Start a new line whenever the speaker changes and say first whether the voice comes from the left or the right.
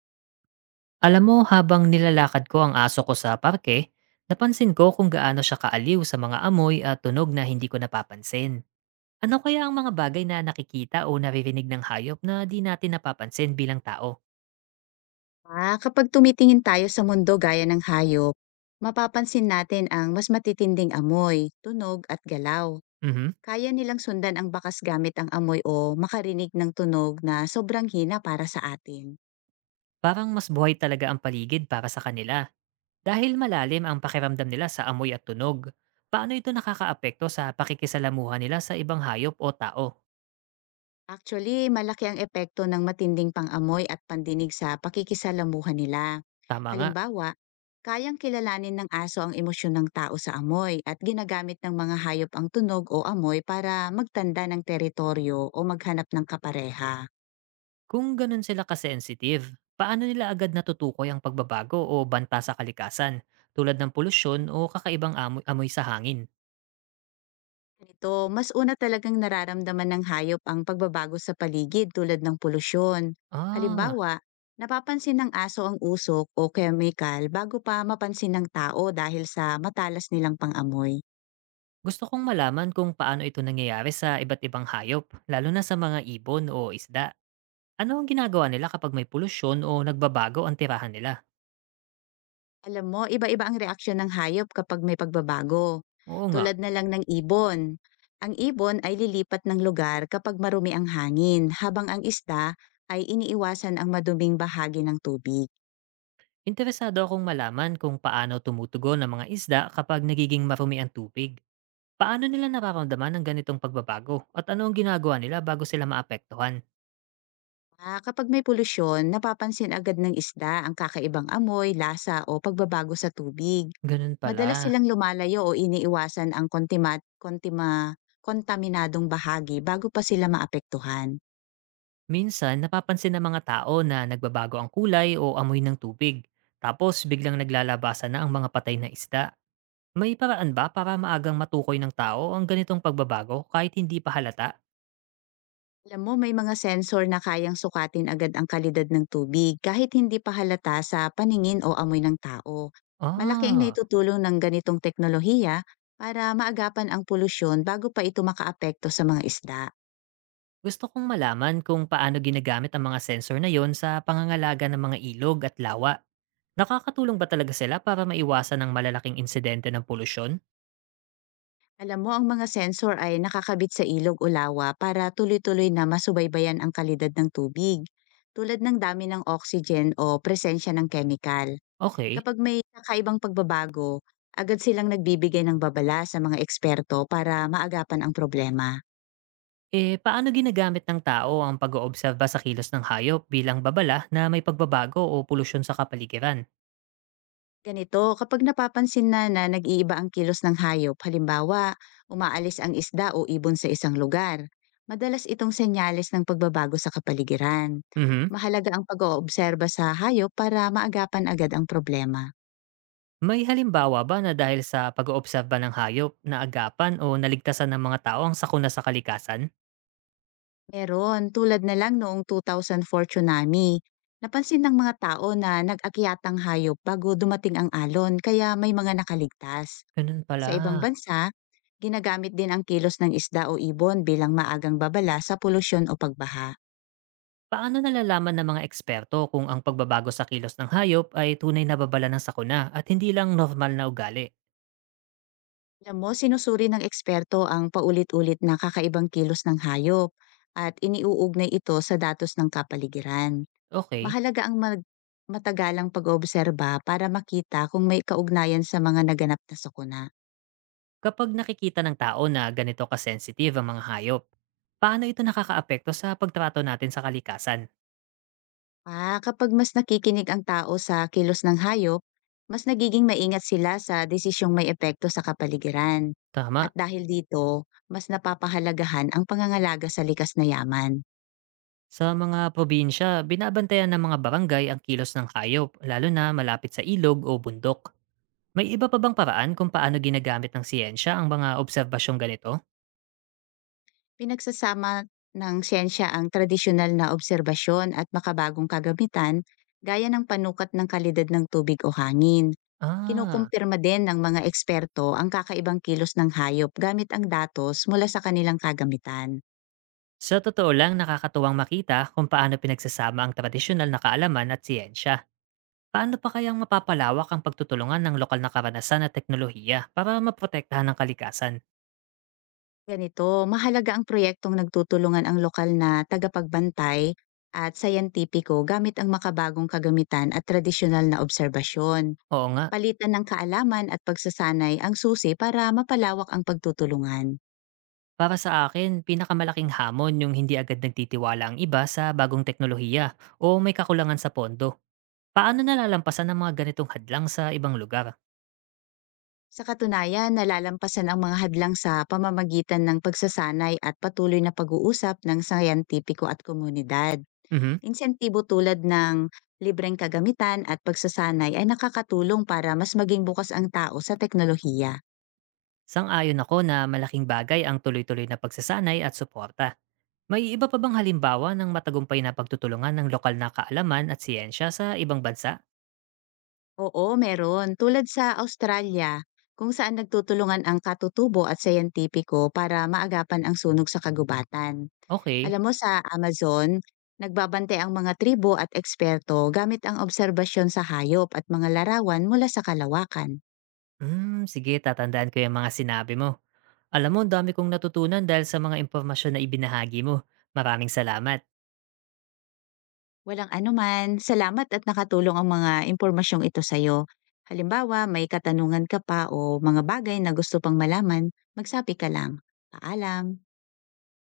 right: Alam mo, habang nilalakad ko ang aso ko sa parke, napansin ko kung gaano siya kaaliw sa mga amoy at tunog na hindi ko napapansin. Ano kaya ang mga bagay na nakikita o naririnig ng hayop na di natin napapansin bilang tao?
left: Kapag tumitingin tayo sa mundo gaya ng hayop, mapapansin natin ang mas matitinding amoy, tunog at galaw.
right: Mhm.
left: Kaya nilang sundan ang bakas gamit ang amoy o makarinig ng tunog na sobrang hina para sa atin.
right: Parang mas buhay talaga ang paligid para sa kanila dahil malalim ang pakiramdam nila sa amoy at tunog. Paano ito nakakaapekto sa pakikisalamuha nila sa ibang hayop o tao?
left: Actually, malaki ang epekto ng matinding pangamoy at pandinig sa pakikisalamuhan nila.
right: Tama nga.
left: Halimbawa, kayang kilalanin ng aso ang emosyon ng tao sa amoy at ginagamit ng mga hayop ang tunog o amoy para magtanda ng teritoryo o maghanap ng kapareha.
right: Kung ganun sila ka-sensitive, paano nila agad natutukoy ang pagbabago o banta sa kalikasan tulad ng polusyon o kakaibang amoy, amoy sa hangin?
left: Nito, mas una talagang nararamdaman ng hayop ang pagbabago sa paligid tulad ng polusyon.
right: Ah,
left: Halimbawa, napapansin ng aso ang usok o chemical bago pa mapansin ng tao dahil sa matalas nilang pangamoy.
right: Gusto kong malaman kung paano ito nangyayari sa iba't ibang hayop, lalo na sa mga ibon o isda. Ano ang ginagawa nila kapag may polusyon o nagbabago ang tirahan nila?
left: Alam mo, iba-iba ang reaksyon ng hayop kapag may pagbabago.
right: Oo nga,
left: Tulad na lang ng ibon. Ang ibon ay lilipat ng lugar kapag marumi ang hangin, habang ang isda ay iniiwasan ang maduming bahagi ng tubig.
right: interesado akong malaman kung paano tumutugon ang mga isda kapag nagiging marumi ang tubig. Paano nila nararamdaman ang ganitong pagbabago at ano ang ginagawa nila bago sila maapektuhan?
left: Kapag may polusyon, napapansin agad ng isda ang kakaibang amoy, lasa o pagbabago sa tubig.
right: Ganun
left: Madalas
right: pala.
left: silang lumalayo o iniiwasan ang kontaminadong bahagi bago pa sila maapektuhan.
right: Minsan, napapansin ng mga tao na nagbabago ang kulay o amoy ng tubig. Tapos, biglang naglalabasan na ang mga patay na isda. May paraan ba para maagang matukoy ng tao ang ganitong pagbabago kahit hindi pa halata?
left: Alam mo, may mga sensor na kayang sukatin agad ang kalidad ng tubig kahit hindi pa halata sa paningin o amoy ng tao. Malaki ang
right: Ah,
left: naitutulong ng ganitong teknolohiya para maagapan ang polusyon bago pa ito makaapekto sa mga isda.
right: Gusto kong malaman kung paano ginagamit ang mga sensor na yon sa pangangalaga ng mga ilog at lawa. Nakakatulong ba talaga sila para maiwasan ang malalaking insidente ng polusyon?
left: Alam mo, ang mga sensor ay nakakabit sa ilog o lawa para tuloy-tuloy na masubaybayan ang kalidad ng tubig, tulad ng dami ng oxygen o presensya ng chemical.
right: Okay.
left: Kapag may kakaibang pagbabago, agad silang nagbibigay ng babala sa mga eksperto para maagapan ang problema.
right: Eh, paano ginagamit ng tao ang pag-oobserba sa kilos ng hayop bilang babala na may pagbabago o polusyon sa kapaligiran?
left: Ganito, kapag napapansin na na nag-iiba ang kilos ng hayop, halimbawa, umaalis ang isda o ibon sa isang lugar, madalas itong senyales ng pagbabago sa kapaligiran.
right: Mhm.
left: Mahalaga ang pag-oobserba sa hayop para maagapan agad ang problema.
right: May halimbawa ba na dahil sa pag-oobserba ng hayop, naagapan o naligtasan ng mga tao ang sakuna sa kalikasan?
left: Meron, tulad na lang noong 2004 tsunami, napansin ng mga tao na nag-akyatang hayop bago dumating ang alon kaya may mga nakaligtas.
right: Ganun pala.
left: Sa ibang bansa, ginagamit din ang kilos ng isda o ibon bilang maagang babala sa polusyon o pagbaha.
right: Paano nalalaman ng mga eksperto kung ang pagbabago sa kilos ng hayop ay tunay na babala ng sakuna at hindi lang normal na ugali?
left: Alam mo, sinusuri ng eksperto ang paulit-ulit na kakaibang kilos ng hayop at iniuugnay ito sa datos ng kapaligiran.
right: Okay,
left: Mahalaga ang matagalang pag-oobserba para makita kung may kaugnayan sa mga naganap na sakuna.
right: kapag nakikita ng tao na ganito kasensitive ang mga hayop, paano ito nakakaapekto sa pagtrato natin sa kalikasan?
left: Kapag mas nakikinig ang tao sa kilos ng hayop, mas nagiging maingat sila sa desisyong may epekto sa kapaligiran.
right: Tama.
left: At dahil dito, mas napapahalagahan ang pangangalaga sa likas na yaman.
right: Sa mga probinsya, binabantayan ng mga barangay ang kilos ng hayop, lalo na malapit sa ilog o bundok. May iba pa bang paraan kung paano ginagamit ng siyensya ang mga obserbasyong ganito?
left: Pinagsasama ng siyensya ang tradisyonal na obserbasyon at makabagong kagamitan gaya ng panukat ng kalidad ng tubig o hangin.
right: Ah,
left: Kinukumpirma din ng mga eksperto ang kakaibang kilos ng hayop gamit ang datos mula sa kanilang kagamitan.
right: sa totoo lang nakakatuwang makita kung paano pinagsasama ang tradisyonal na kaalaman at siyensya. Paano pa kayang mapapalawak ang pagtutulungan ng lokal na karanasan at teknolohiya para maprotektahan ang kalikasan?
left: Ganito, mahalaga ang proyektong nagtutulungan ang lokal na tagapagbantay at sayantipiko gamit ang makabagong kagamitan at tradisyonal na obserbasyon.
right: Oo nga.
left: Palitan ng kaalaman at pagsasanay ang susi para mapalawak ang pagtutulungan.
right: Para sa akin, pinakamalaking hamon yung hindi agad nagtitiwala ang iba sa bagong teknolohiya o may kakulangan sa pondo. Paano nalalampasan ang mga ganitong hadlang sa ibang lugar?
left: Sa katunayan, nalalampasan ang mga hadlang sa pamamagitan ng pagsasanay at patuloy na pag-uusap ng sayantipiko at komunidad.
right: Mhm.
left: Insentibo tulad ng libreng kagamitan at pagsasanay ay nakakatulong para mas maging bukas ang tao sa teknolohiya.
right: Sang-ayon ako na malaking bagay ang tuloy-tuloy na pagsasanay at suporta. May iba pa bang halimbawa ng matagumpay na pagtutulungan ng lokal na kaalaman at siyensya sa ibang bansa?
left: Oo, meron. Tulad sa Australia, kung saan nagtutulungan ang katutubo at siyentipiko para maagapan ang sunog sa kagubatan.
right: Okay.
left: Alam mo sa Amazon, nagbabante ang mga tribo at eksperto gamit ang obserbasyon sa hayop at mga larawan mula sa kalawakan.
right: Hmm, sige, tatandaan ko yung mga sinabi mo. Alam mo, ang dami kong natutunan dahil sa mga impormasyon na ibinahagi mo. Maraming salamat.
left: Walang anuman, salamat at nakatulong ang mga impormasyong ito sa'yo. Halimbawa, may katanungan ka pa o mga bagay na gusto pang malaman, magsabi ka lang. Paalam!